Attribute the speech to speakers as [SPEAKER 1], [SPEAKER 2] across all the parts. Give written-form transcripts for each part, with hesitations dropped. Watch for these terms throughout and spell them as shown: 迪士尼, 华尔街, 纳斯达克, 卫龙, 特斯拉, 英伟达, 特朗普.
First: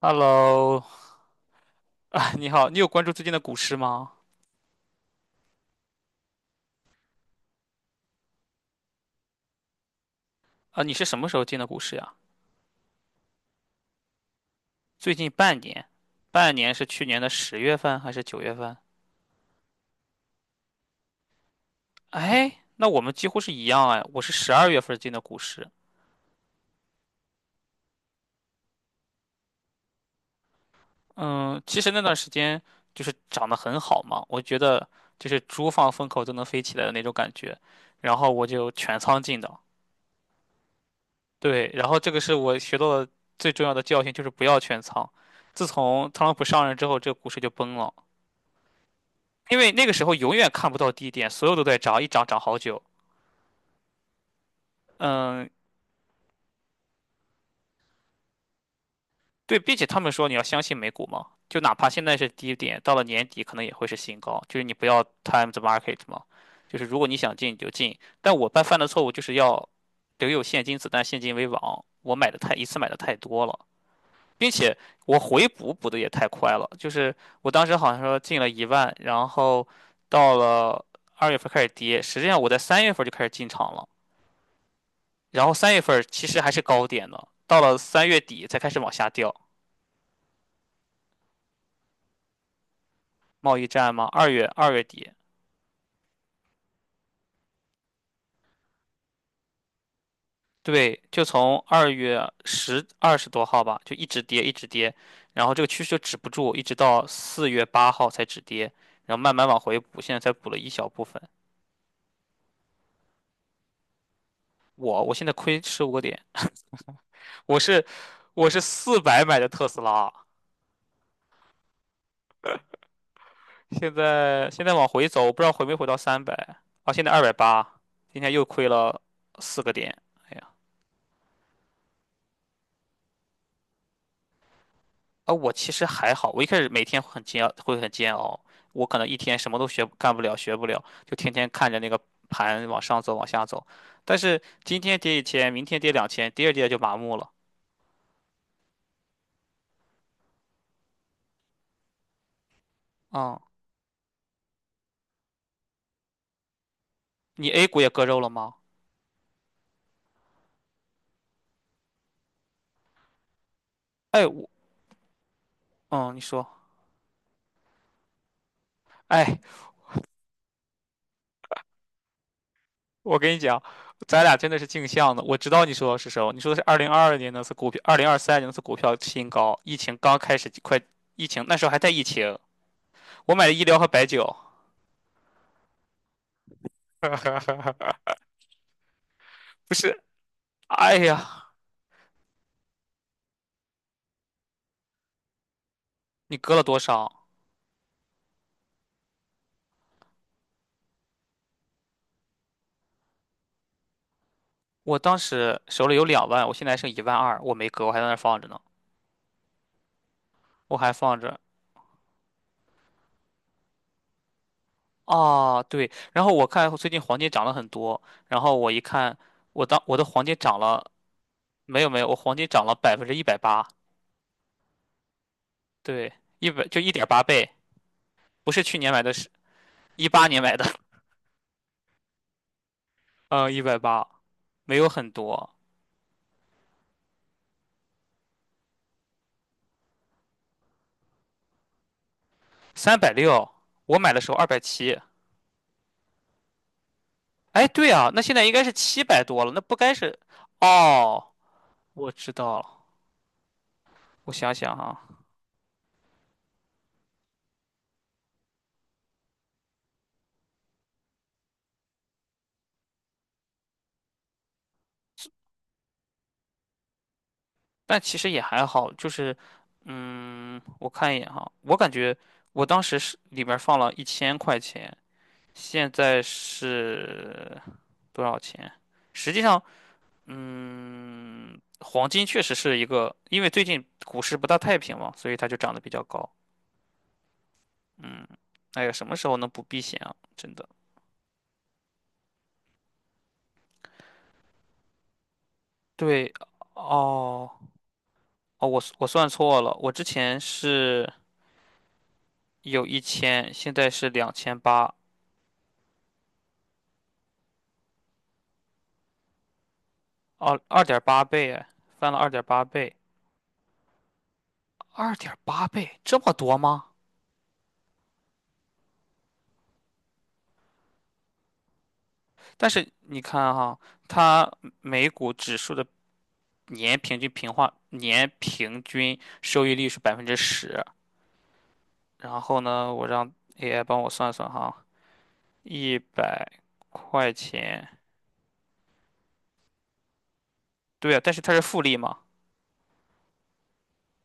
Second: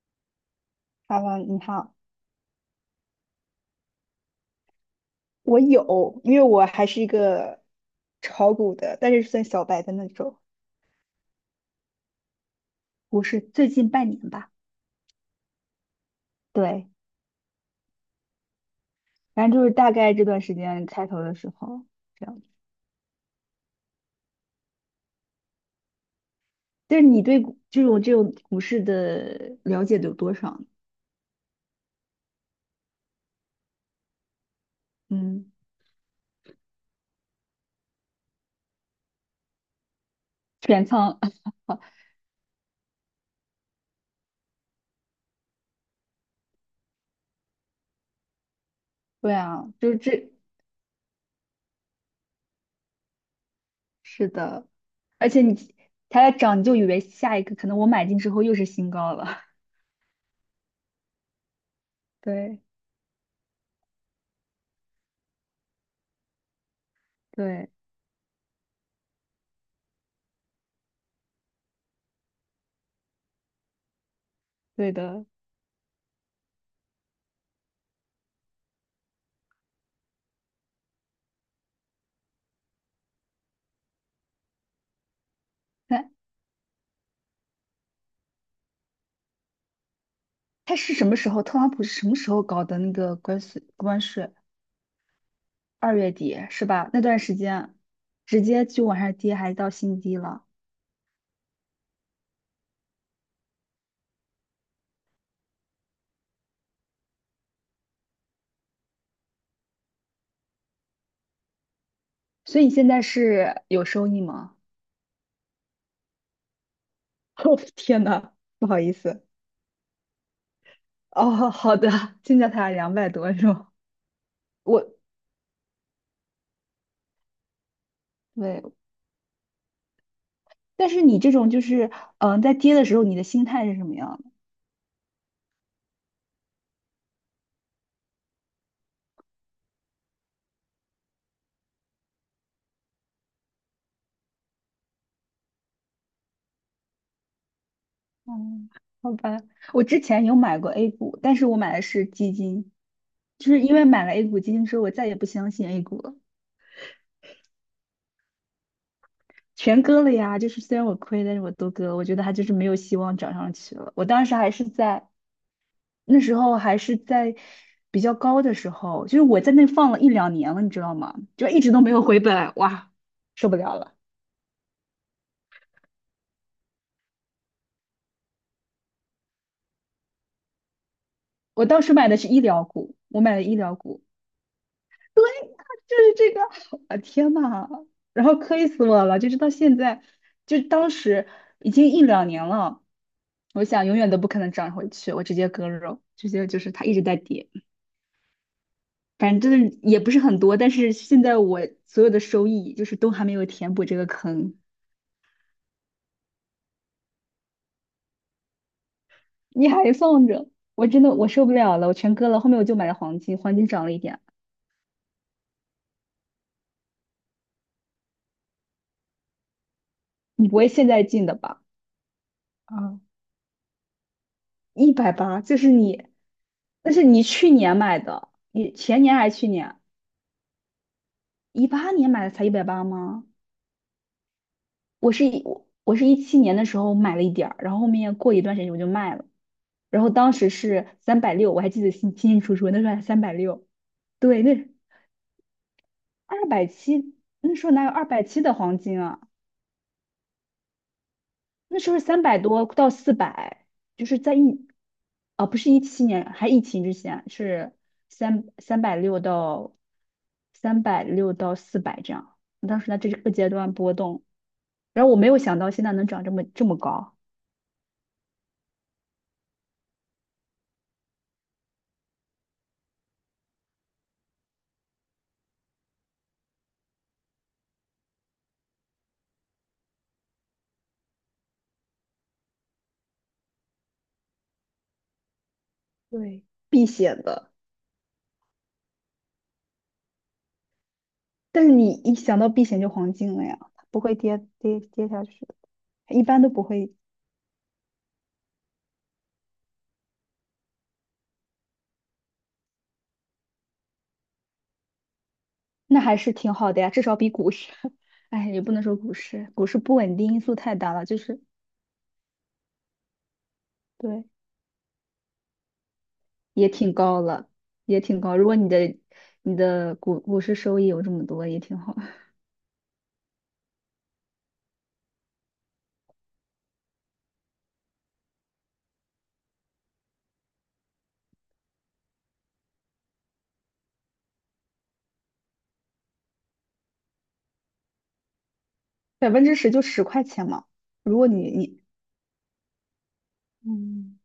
[SPEAKER 1] Hello，
[SPEAKER 2] 哈喽，你好。
[SPEAKER 1] 啊，你好，你有关注最近的股市吗？
[SPEAKER 2] 我有，因为我还是一个炒股的，但是算小白的那种。
[SPEAKER 1] 啊，你是什么时候进的股市呀？
[SPEAKER 2] 我是最近半年吧。
[SPEAKER 1] 最近半年，半年是
[SPEAKER 2] 对，
[SPEAKER 1] 去年的10月份还是9月份？
[SPEAKER 2] 反正就是大概这段时间开头的时候这样。
[SPEAKER 1] 哎，那我们几乎是一样哎，我是12月份进的股市。
[SPEAKER 2] 但是你对股这种股市的了解有多少呢？
[SPEAKER 1] 嗯，其实那段时间就是涨得很好嘛，我觉得就是
[SPEAKER 2] 嗯，
[SPEAKER 1] 猪放风口都能飞起来的那种感觉，然后我就全仓进的。
[SPEAKER 2] 全仓。
[SPEAKER 1] 对，然后这个是我学到的最重要的教训，就是不要全仓。自从特朗普上任之后，这个股市就崩了。
[SPEAKER 2] 对
[SPEAKER 1] 因为
[SPEAKER 2] 啊，
[SPEAKER 1] 那
[SPEAKER 2] 就
[SPEAKER 1] 个
[SPEAKER 2] 是
[SPEAKER 1] 时候
[SPEAKER 2] 这，
[SPEAKER 1] 永远看不到低点，所有都在涨，一涨涨好久。
[SPEAKER 2] 是的。而且
[SPEAKER 1] 嗯，
[SPEAKER 2] 你它在涨，你就以为下一个可能我买进之后又是新高了。
[SPEAKER 1] 对，并且他们说你要相信美股嘛，就哪怕现在 是低
[SPEAKER 2] 对，
[SPEAKER 1] 点，到了年底可能也会是新高，就是你不要 time the market 嘛，就是如果你想进你就
[SPEAKER 2] 对，
[SPEAKER 1] 进。但我犯的错误就是要留有现金子弹，现金为王，我买的太一次买的太多了。并且
[SPEAKER 2] 对
[SPEAKER 1] 我
[SPEAKER 2] 的。
[SPEAKER 1] 回补的也太快了，就是我当时好像说进了一万，然后到了二月份开始跌，实际上我在三月份就开始进场了。然后三月份其实还是高点呢，到了3月底才开始往下掉。
[SPEAKER 2] 他是什么时候？特朗普是什么时候搞的那个关
[SPEAKER 1] 贸
[SPEAKER 2] 税？
[SPEAKER 1] 易战
[SPEAKER 2] 关
[SPEAKER 1] 嘛，二
[SPEAKER 2] 税
[SPEAKER 1] 月二月底，
[SPEAKER 2] 二月底是吧？那段时间直接就往下跌，还到新低了。
[SPEAKER 1] 对，就从二月十二十多号吧，就一直跌一直跌，然后这个趋势就止不住，一直到4月8号才止跌，然后慢慢往回补，现在才补了一小部分。
[SPEAKER 2] 所以你现在是有收益吗？
[SPEAKER 1] 我现在亏15个点，
[SPEAKER 2] 哦，
[SPEAKER 1] 我是
[SPEAKER 2] 天呐，
[SPEAKER 1] 我是
[SPEAKER 2] 不好意
[SPEAKER 1] 400
[SPEAKER 2] 思。
[SPEAKER 1] 买的特斯拉，
[SPEAKER 2] 哦，好的，现在才两百多是吗？
[SPEAKER 1] 现在往
[SPEAKER 2] 我
[SPEAKER 1] 回走，我不知道回没回到三百，啊，现在280，今天又
[SPEAKER 2] 对。
[SPEAKER 1] 亏了4个点。哎呀。
[SPEAKER 2] 但是你这种就是在跌的时候，你的心态是什么样的？
[SPEAKER 1] 啊，我其实还好，我一开始每天会很煎熬，我可能一天什么都学不干不了，学不了，就天天看着那个盘往上走，往下走。但是今天跌一千，明天跌两千，第二跌就麻木了。
[SPEAKER 2] 嗯，好吧。我之前有买过 A 股，但是我买的是基金，
[SPEAKER 1] 嗯，
[SPEAKER 2] 就是因为买了 A 股基金之后，我再也不相信 A 股了。
[SPEAKER 1] 你 A 股也割肉了吗？
[SPEAKER 2] 全割了呀，就是虽然我亏，但是我都割了。我觉得它就是没有希望涨上去了。我
[SPEAKER 1] 哎，
[SPEAKER 2] 当时还是在
[SPEAKER 1] 嗯，你
[SPEAKER 2] 那时
[SPEAKER 1] 说，
[SPEAKER 2] 候还是在比较高的时候，就是
[SPEAKER 1] 哎，
[SPEAKER 2] 我在那放了一两年了，你知道吗？就一直都没有回本。哇，
[SPEAKER 1] 我跟你
[SPEAKER 2] 受不
[SPEAKER 1] 讲，
[SPEAKER 2] 了了。
[SPEAKER 1] 咱俩真的是镜像的。我知道你说的是什么，你说的是2022年那次股票，2023年那次股票新高，疫情刚开始，快疫情那时
[SPEAKER 2] 我
[SPEAKER 1] 候还
[SPEAKER 2] 当
[SPEAKER 1] 在
[SPEAKER 2] 时
[SPEAKER 1] 疫
[SPEAKER 2] 买的是
[SPEAKER 1] 情，
[SPEAKER 2] 医疗股，我
[SPEAKER 1] 我
[SPEAKER 2] 买的
[SPEAKER 1] 买的
[SPEAKER 2] 医
[SPEAKER 1] 医
[SPEAKER 2] 疗
[SPEAKER 1] 疗和
[SPEAKER 2] 股
[SPEAKER 1] 白酒，
[SPEAKER 2] 就是这个。啊天呐，然后亏死我了，就是到
[SPEAKER 1] 不
[SPEAKER 2] 现
[SPEAKER 1] 是，
[SPEAKER 2] 在，就当
[SPEAKER 1] 哎
[SPEAKER 2] 时
[SPEAKER 1] 呀，
[SPEAKER 2] 已经一两年了，我想永远都不可能涨回去，我直接割肉，直
[SPEAKER 1] 你
[SPEAKER 2] 接
[SPEAKER 1] 割
[SPEAKER 2] 就
[SPEAKER 1] 了
[SPEAKER 2] 是
[SPEAKER 1] 多
[SPEAKER 2] 它一直
[SPEAKER 1] 少？
[SPEAKER 2] 在跌。反正就是也不是很多，但是现在我所有的收益就是都还没有填补这个坑。
[SPEAKER 1] 我当时手里有2万，我现在还剩1.2万，我没割，我还在那儿放着呢，
[SPEAKER 2] 你还放着，
[SPEAKER 1] 我
[SPEAKER 2] 我
[SPEAKER 1] 还
[SPEAKER 2] 真的
[SPEAKER 1] 放
[SPEAKER 2] 我
[SPEAKER 1] 着。
[SPEAKER 2] 受不了了，我全割了，后面我就买了黄金，黄金涨了一点。
[SPEAKER 1] 啊，对，然后我看最近黄金涨了很多，然后我一看，我的黄金
[SPEAKER 2] 你不
[SPEAKER 1] 涨
[SPEAKER 2] 会现
[SPEAKER 1] 了，
[SPEAKER 2] 在进的吧？
[SPEAKER 1] 没有没有，我黄金涨了百
[SPEAKER 2] 啊，
[SPEAKER 1] 分之一百八，
[SPEAKER 2] 一百八，就是你，
[SPEAKER 1] 对，一百就一
[SPEAKER 2] 那是
[SPEAKER 1] 点八
[SPEAKER 2] 你
[SPEAKER 1] 倍，
[SPEAKER 2] 去年买的，
[SPEAKER 1] 不是
[SPEAKER 2] 你
[SPEAKER 1] 去年买
[SPEAKER 2] 前
[SPEAKER 1] 的，
[SPEAKER 2] 年
[SPEAKER 1] 是
[SPEAKER 2] 还是去年？
[SPEAKER 1] 一八年买的，
[SPEAKER 2] 2018年买的才一百八吗？
[SPEAKER 1] 嗯，180没有很多，
[SPEAKER 2] 我是一七年的时候买了一点儿，然后后面过一段时间我就卖了。然后当时是三百六，我还记得清清楚楚，那时候
[SPEAKER 1] 三
[SPEAKER 2] 还
[SPEAKER 1] 百
[SPEAKER 2] 三百
[SPEAKER 1] 六，
[SPEAKER 2] 六。
[SPEAKER 1] 我买的时候
[SPEAKER 2] 对，
[SPEAKER 1] 二百
[SPEAKER 2] 那
[SPEAKER 1] 七，
[SPEAKER 2] 二百七，那时
[SPEAKER 1] 哎，
[SPEAKER 2] 候哪有
[SPEAKER 1] 对
[SPEAKER 2] 二
[SPEAKER 1] 啊，那
[SPEAKER 2] 百
[SPEAKER 1] 现
[SPEAKER 2] 七
[SPEAKER 1] 在应
[SPEAKER 2] 的
[SPEAKER 1] 该是
[SPEAKER 2] 黄金
[SPEAKER 1] 七
[SPEAKER 2] 啊？
[SPEAKER 1] 百多了，那不该是，哦，
[SPEAKER 2] 那时候
[SPEAKER 1] 我
[SPEAKER 2] 三
[SPEAKER 1] 知
[SPEAKER 2] 百
[SPEAKER 1] 道
[SPEAKER 2] 多
[SPEAKER 1] 了，
[SPEAKER 2] 到四百，就是
[SPEAKER 1] 我
[SPEAKER 2] 在
[SPEAKER 1] 想
[SPEAKER 2] 一，
[SPEAKER 1] 想啊。
[SPEAKER 2] 不是一七年，还疫情之前是三三百六到360到400这样。当时在这个阶段波动，然后我没有想到现在能涨这么这么高。
[SPEAKER 1] 但其实也还好，就是，嗯，我看一眼哈，我感觉我当时是里面放了一千块钱，现在是多少钱？实际上，嗯，黄金确实是一个，因为最近股市不大太平嘛，所以它就涨得比较高。
[SPEAKER 2] 对，避险的。
[SPEAKER 1] 嗯，哎呀，什么时候能不避险啊？真的。
[SPEAKER 2] 但是你一想到避险就黄金了呀，它不会跌跌跌下去的，一
[SPEAKER 1] 对，
[SPEAKER 2] 般都不会。
[SPEAKER 1] 哦，哦，我算错了，我之前是有一千，现在是2800，
[SPEAKER 2] 那还是挺好的呀，至少比股市。哎，也不能说股市，股市不稳定因素
[SPEAKER 1] 哦，
[SPEAKER 2] 太
[SPEAKER 1] 二
[SPEAKER 2] 大
[SPEAKER 1] 点
[SPEAKER 2] 了，就
[SPEAKER 1] 八
[SPEAKER 2] 是
[SPEAKER 1] 倍哎，翻了二点八倍，
[SPEAKER 2] 对。
[SPEAKER 1] 二点八倍这么多
[SPEAKER 2] 也
[SPEAKER 1] 吗？
[SPEAKER 2] 挺高了，也挺高。如果你的你的股市收益有这么多，也挺好。
[SPEAKER 1] 但是你看哈，它美股指数的年平均收益率是百分之十，然后呢，我让 AI 帮我算算哈，100块钱，
[SPEAKER 2] 10%就10块钱嘛。
[SPEAKER 1] 对
[SPEAKER 2] 如
[SPEAKER 1] 啊，
[SPEAKER 2] 果
[SPEAKER 1] 但是
[SPEAKER 2] 你
[SPEAKER 1] 它是
[SPEAKER 2] 你
[SPEAKER 1] 复利嘛，
[SPEAKER 2] 嗯，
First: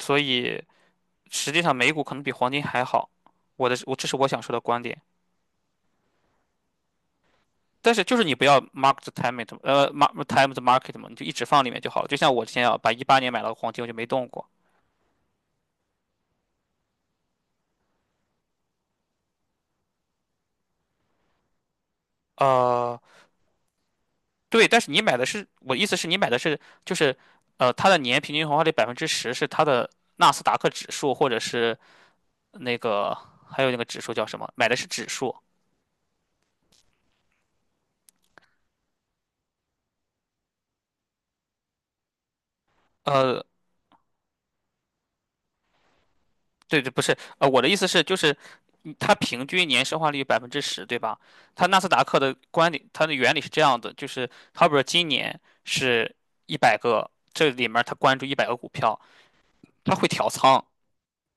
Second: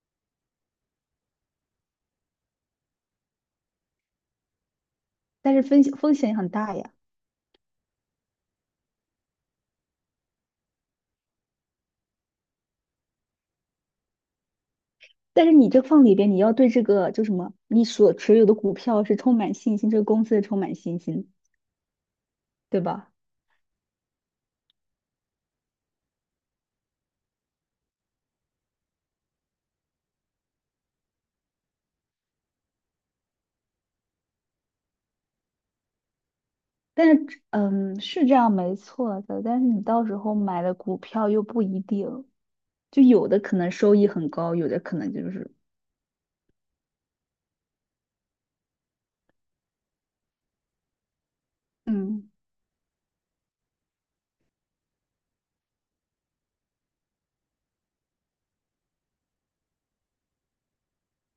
[SPEAKER 1] 所以实际上美股可能比黄金还好。我这是我想说的观点。
[SPEAKER 2] 但是风险也很大呀。
[SPEAKER 1] 但是就是你不要 mark time the market 嘛，你就一直放里面就好了。就像我之前啊，把一八年买了个黄金，我就没动过。
[SPEAKER 2] 但是你这放里边，你要对这个就什么，你所持有的股票是充满信心，这个公司是充满信心，对
[SPEAKER 1] 呃，
[SPEAKER 2] 吧？
[SPEAKER 1] 对，但是你买的是，我意思是你买的是就是，它的年平均回报率百分之十是它的纳斯达克指数，或者是那个还有那个指数叫什么？买的是指数。
[SPEAKER 2] 但是，嗯，是这样没错的，但是你到时候买的股票又不一定。就有的
[SPEAKER 1] 呃，
[SPEAKER 2] 可能收益很高，有的可能就是
[SPEAKER 1] 对对，不是，我的意思是就是。它平均年生化率百分之十，对吧？它纳斯达克
[SPEAKER 2] 嗯
[SPEAKER 1] 的观点，它的原理是这样的，就是好比说今年是一百个，这里面它关注100个股票，它会调仓，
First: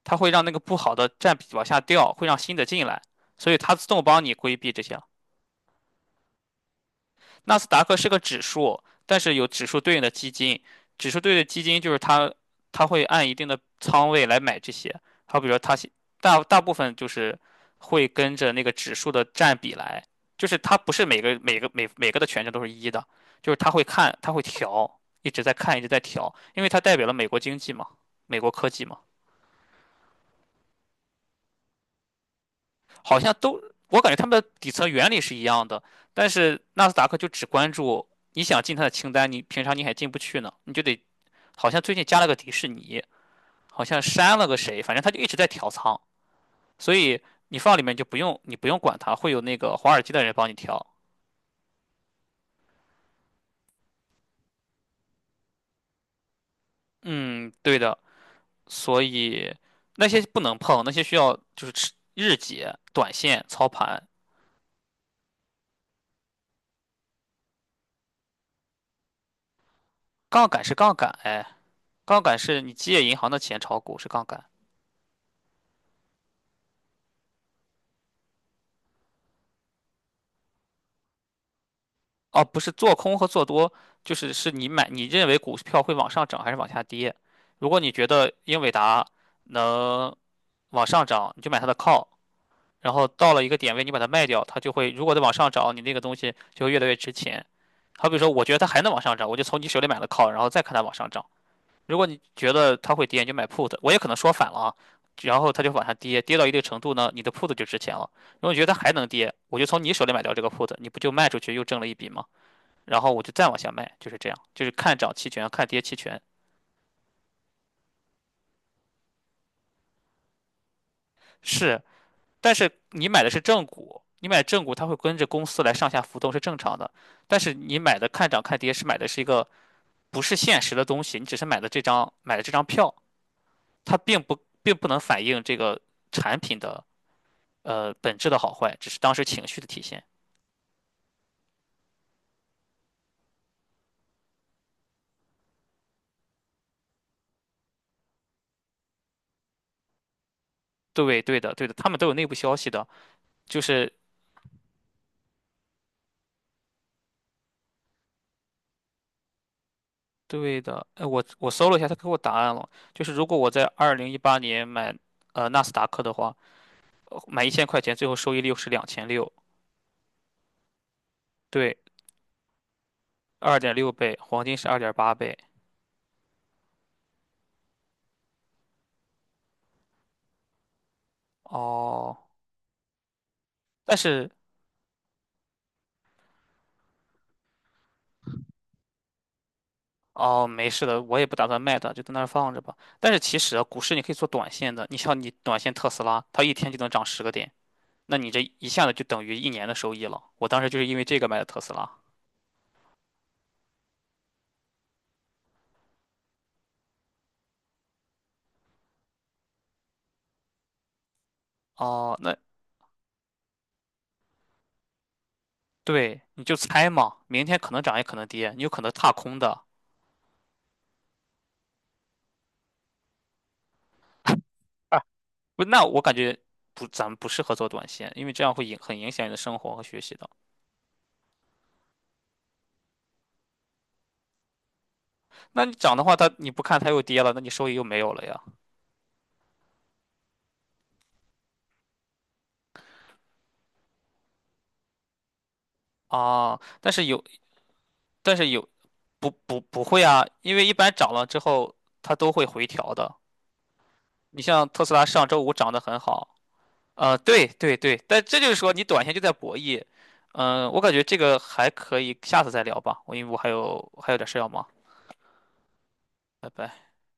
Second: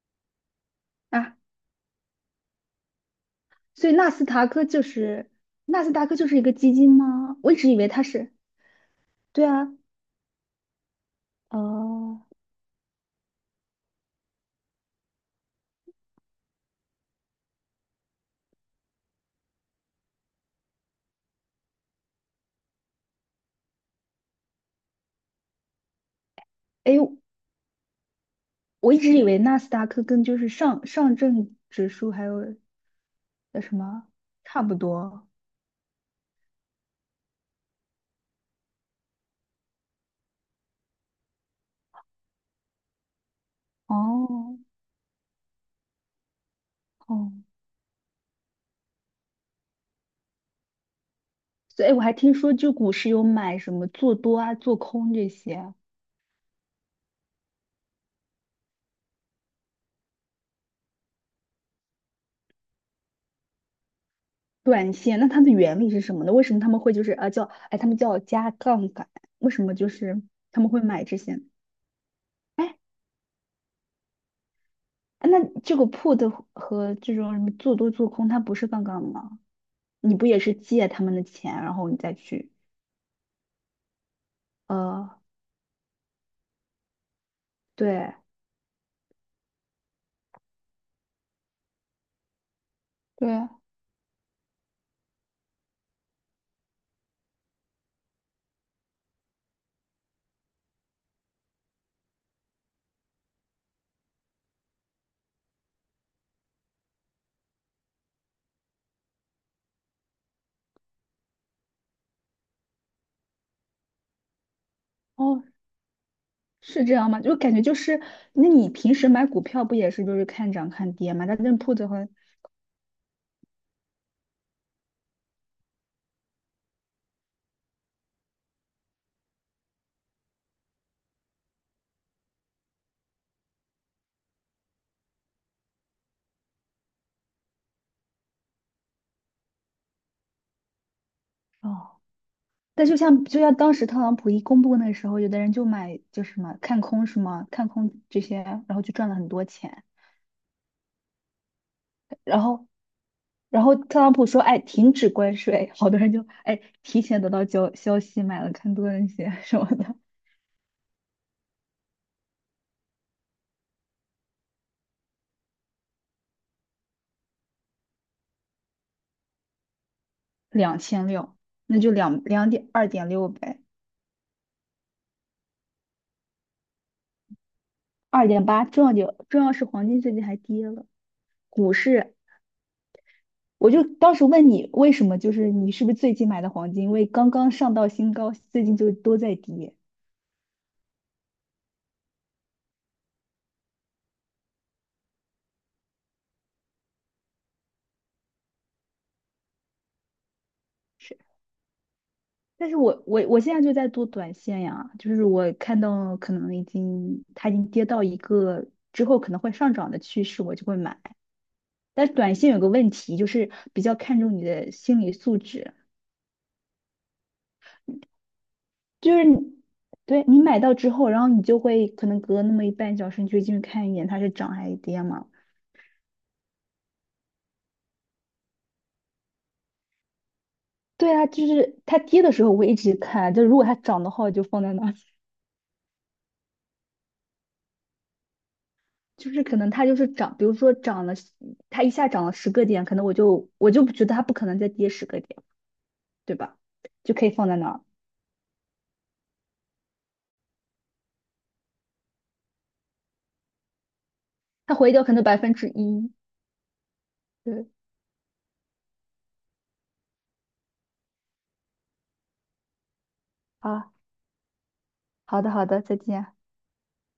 [SPEAKER 1] 它会让那个不好的占
[SPEAKER 2] 啊，
[SPEAKER 1] 比往下掉，会让新的进来，所以它自
[SPEAKER 2] 所以
[SPEAKER 1] 动
[SPEAKER 2] 纳
[SPEAKER 1] 帮
[SPEAKER 2] 斯
[SPEAKER 1] 你
[SPEAKER 2] 达
[SPEAKER 1] 规
[SPEAKER 2] 克
[SPEAKER 1] 避这
[SPEAKER 2] 就
[SPEAKER 1] 些
[SPEAKER 2] 是纳斯达克就是一个基金吗？我一
[SPEAKER 1] 纳斯
[SPEAKER 2] 直以
[SPEAKER 1] 达
[SPEAKER 2] 为
[SPEAKER 1] 克
[SPEAKER 2] 它
[SPEAKER 1] 是个
[SPEAKER 2] 是。
[SPEAKER 1] 指数，但是
[SPEAKER 2] 对
[SPEAKER 1] 有指
[SPEAKER 2] 啊，
[SPEAKER 1] 数对应的基金，指数对应的基金就是
[SPEAKER 2] 哦、
[SPEAKER 1] 它，它会按一定的仓位来买这些。好，比如说它是大部分就是会跟着那个指数的占比来，就是它不是每个的权重都是一的，就是它会看，它会调，一直在看，一直在调，因为它代
[SPEAKER 2] 诶哎，
[SPEAKER 1] 表了美国经济嘛，美国科技
[SPEAKER 2] 我
[SPEAKER 1] 嘛，
[SPEAKER 2] 一直以为纳斯达克跟就是上证指数还有
[SPEAKER 1] 好像都
[SPEAKER 2] 什
[SPEAKER 1] 我
[SPEAKER 2] 么
[SPEAKER 1] 感觉他们的
[SPEAKER 2] 差
[SPEAKER 1] 底
[SPEAKER 2] 不
[SPEAKER 1] 层原理
[SPEAKER 2] 多。
[SPEAKER 1] 是一样的，但是纳斯达克就只关注。你想进它的清单，你平常你还进不去呢，你就得好像最近加了个迪士尼，好像删了个
[SPEAKER 2] 哦
[SPEAKER 1] 谁，反正他就一直在调仓，所以
[SPEAKER 2] 哦，
[SPEAKER 1] 你放里面就不用你不用管它，会有那个华尔街的人帮你调。
[SPEAKER 2] 所以我还听说就股市有买什么做多啊、做空这些啊。
[SPEAKER 1] 嗯，对的，所以那些不能碰，那些需要就是吃日结、短线、操盘。
[SPEAKER 2] 短线，那它的原理是什么呢？为什么他们会就是啊叫，哎他们叫加杠杆？为什么就是
[SPEAKER 1] 杠
[SPEAKER 2] 他
[SPEAKER 1] 杆
[SPEAKER 2] 们
[SPEAKER 1] 是
[SPEAKER 2] 会
[SPEAKER 1] 杠
[SPEAKER 2] 买
[SPEAKER 1] 杆，
[SPEAKER 2] 这些？
[SPEAKER 1] 哎，杠杆是你
[SPEAKER 2] 哎，
[SPEAKER 1] 借银行的钱炒股是杠杆，
[SPEAKER 2] 那这个 put 和和这种什么做多做空，它不是杠杆吗？你不也是借他们的钱，然后你再
[SPEAKER 1] 哦，
[SPEAKER 2] 去
[SPEAKER 1] 不是做空和做多，就是你买你
[SPEAKER 2] 呃
[SPEAKER 1] 认为股票会往上涨还是往下跌。如果你觉
[SPEAKER 2] 对
[SPEAKER 1] 得英伟达能往上涨，你就买它的靠。然后到了一个
[SPEAKER 2] 对。
[SPEAKER 1] 点位，你把它卖掉，它就会如果再往上涨，你那个东西就会越来越值钱。好比说，我觉得它还能往上涨，我就从你手里买了 call，然后再看它往上涨。如果你觉得它会跌，你就买 put。我也可能说反了啊，然后它就往下跌，跌到一定程度呢，你的 put 就值钱了。如果你觉得它还能跌，我就从你手里买掉这个 put，你不就卖出去又挣了一笔吗？然后我就再往下卖，就是这样，就是看涨期权，
[SPEAKER 2] 哦，
[SPEAKER 1] 看跌期权，
[SPEAKER 2] 是这样吗？就感觉就是，那你平时买股票不也是就是看涨看跌吗？但是
[SPEAKER 1] 是，
[SPEAKER 2] put 和
[SPEAKER 1] 但是你买的是正股，你买正股它会跟着公司来上下浮动是正常的。但是你买的看涨看跌是买的是一个不是现实的东西，你只是买的这张票，它并不能反映这个产品的本质的好坏，只是当时情绪的体现。
[SPEAKER 2] 哦，但就像就像当时特朗普一公布那时候，有的人就买就是什么看空是吗？看空这些，然后就赚了很多钱。
[SPEAKER 1] 对，对的，对的，他们都有内部
[SPEAKER 2] 然
[SPEAKER 1] 消
[SPEAKER 2] 后
[SPEAKER 1] 息的，就
[SPEAKER 2] 然后
[SPEAKER 1] 是
[SPEAKER 2] 特朗普说，哎，停止关税，好多人就哎提前得到消息买了看多那些 什么的。
[SPEAKER 1] 对的。我搜了一下，他给我答案了，就是如果我在2018年买纳斯达克的话，买一千块钱，最后收益率是2600。
[SPEAKER 2] 2600，
[SPEAKER 1] 对，
[SPEAKER 2] 那就两两点2.6
[SPEAKER 1] 二
[SPEAKER 2] 呗，
[SPEAKER 1] 点六倍，黄金是二点八倍。
[SPEAKER 2] 2.8。重要是黄金最近还跌了，股市。
[SPEAKER 1] 哦，
[SPEAKER 2] 我就
[SPEAKER 1] 但
[SPEAKER 2] 当时
[SPEAKER 1] 是
[SPEAKER 2] 问你为什么，就是你是不是最近买的黄金，因为刚刚上到新高，最近就都在跌。
[SPEAKER 1] 哦，没事的，我也不打算卖它，就在那儿放着吧。但是其实啊，股市你可以做短线的，你像你短线特斯拉，它一天就能涨10个点，那你这一下子就等于一年的收益了。我当时就是因为
[SPEAKER 2] 是。
[SPEAKER 1] 这个买的特斯拉。
[SPEAKER 2] 但是我现在就在做短线呀，就是我看到可能已经它已经跌到一个之后可能会上涨的趋势，我就会买。但是
[SPEAKER 1] 哦，
[SPEAKER 2] 短
[SPEAKER 1] 那
[SPEAKER 2] 线有个问题，就是比较看重你的心理素质。
[SPEAKER 1] 对，你就猜嘛，明天可能涨也可能跌，你有可能踏
[SPEAKER 2] 就是
[SPEAKER 1] 空
[SPEAKER 2] 你
[SPEAKER 1] 的。
[SPEAKER 2] 对你买到之后，然后你就会可能隔那么一半小时，你就进去看一眼它是涨还是
[SPEAKER 1] 啊，
[SPEAKER 2] 跌嘛。
[SPEAKER 1] 不，那我感觉不，咱们不适合做短线，因为这样会影响你的生活和学习的。
[SPEAKER 2] 对啊，就是它跌的时候我一直看，就如果它涨的话我就放在那儿。
[SPEAKER 1] 那你涨的话，它你不看它又跌了，那你收益又没有了呀。
[SPEAKER 2] 就是可能它就是涨，比如说涨了，它一下涨了十个点，可能我就不觉得它不可能再跌十个点。对吧？
[SPEAKER 1] 啊，
[SPEAKER 2] 就可以放在那儿，
[SPEAKER 1] 但是有不会啊，因为一般涨了之后它都会回调的。你像
[SPEAKER 2] 它
[SPEAKER 1] 特
[SPEAKER 2] 回
[SPEAKER 1] 斯
[SPEAKER 2] 调
[SPEAKER 1] 拉
[SPEAKER 2] 可能
[SPEAKER 1] 上
[SPEAKER 2] 百
[SPEAKER 1] 周五
[SPEAKER 2] 分之
[SPEAKER 1] 涨得很
[SPEAKER 2] 一。
[SPEAKER 1] 好，对
[SPEAKER 2] 对，
[SPEAKER 1] 对对，但这就是说你短线就在博弈，嗯、我感觉这个还可以，下次再聊吧，我因为我
[SPEAKER 2] 啊，
[SPEAKER 1] 还有点事要忙，
[SPEAKER 2] 好的，好的，再见。
[SPEAKER 1] 拜拜。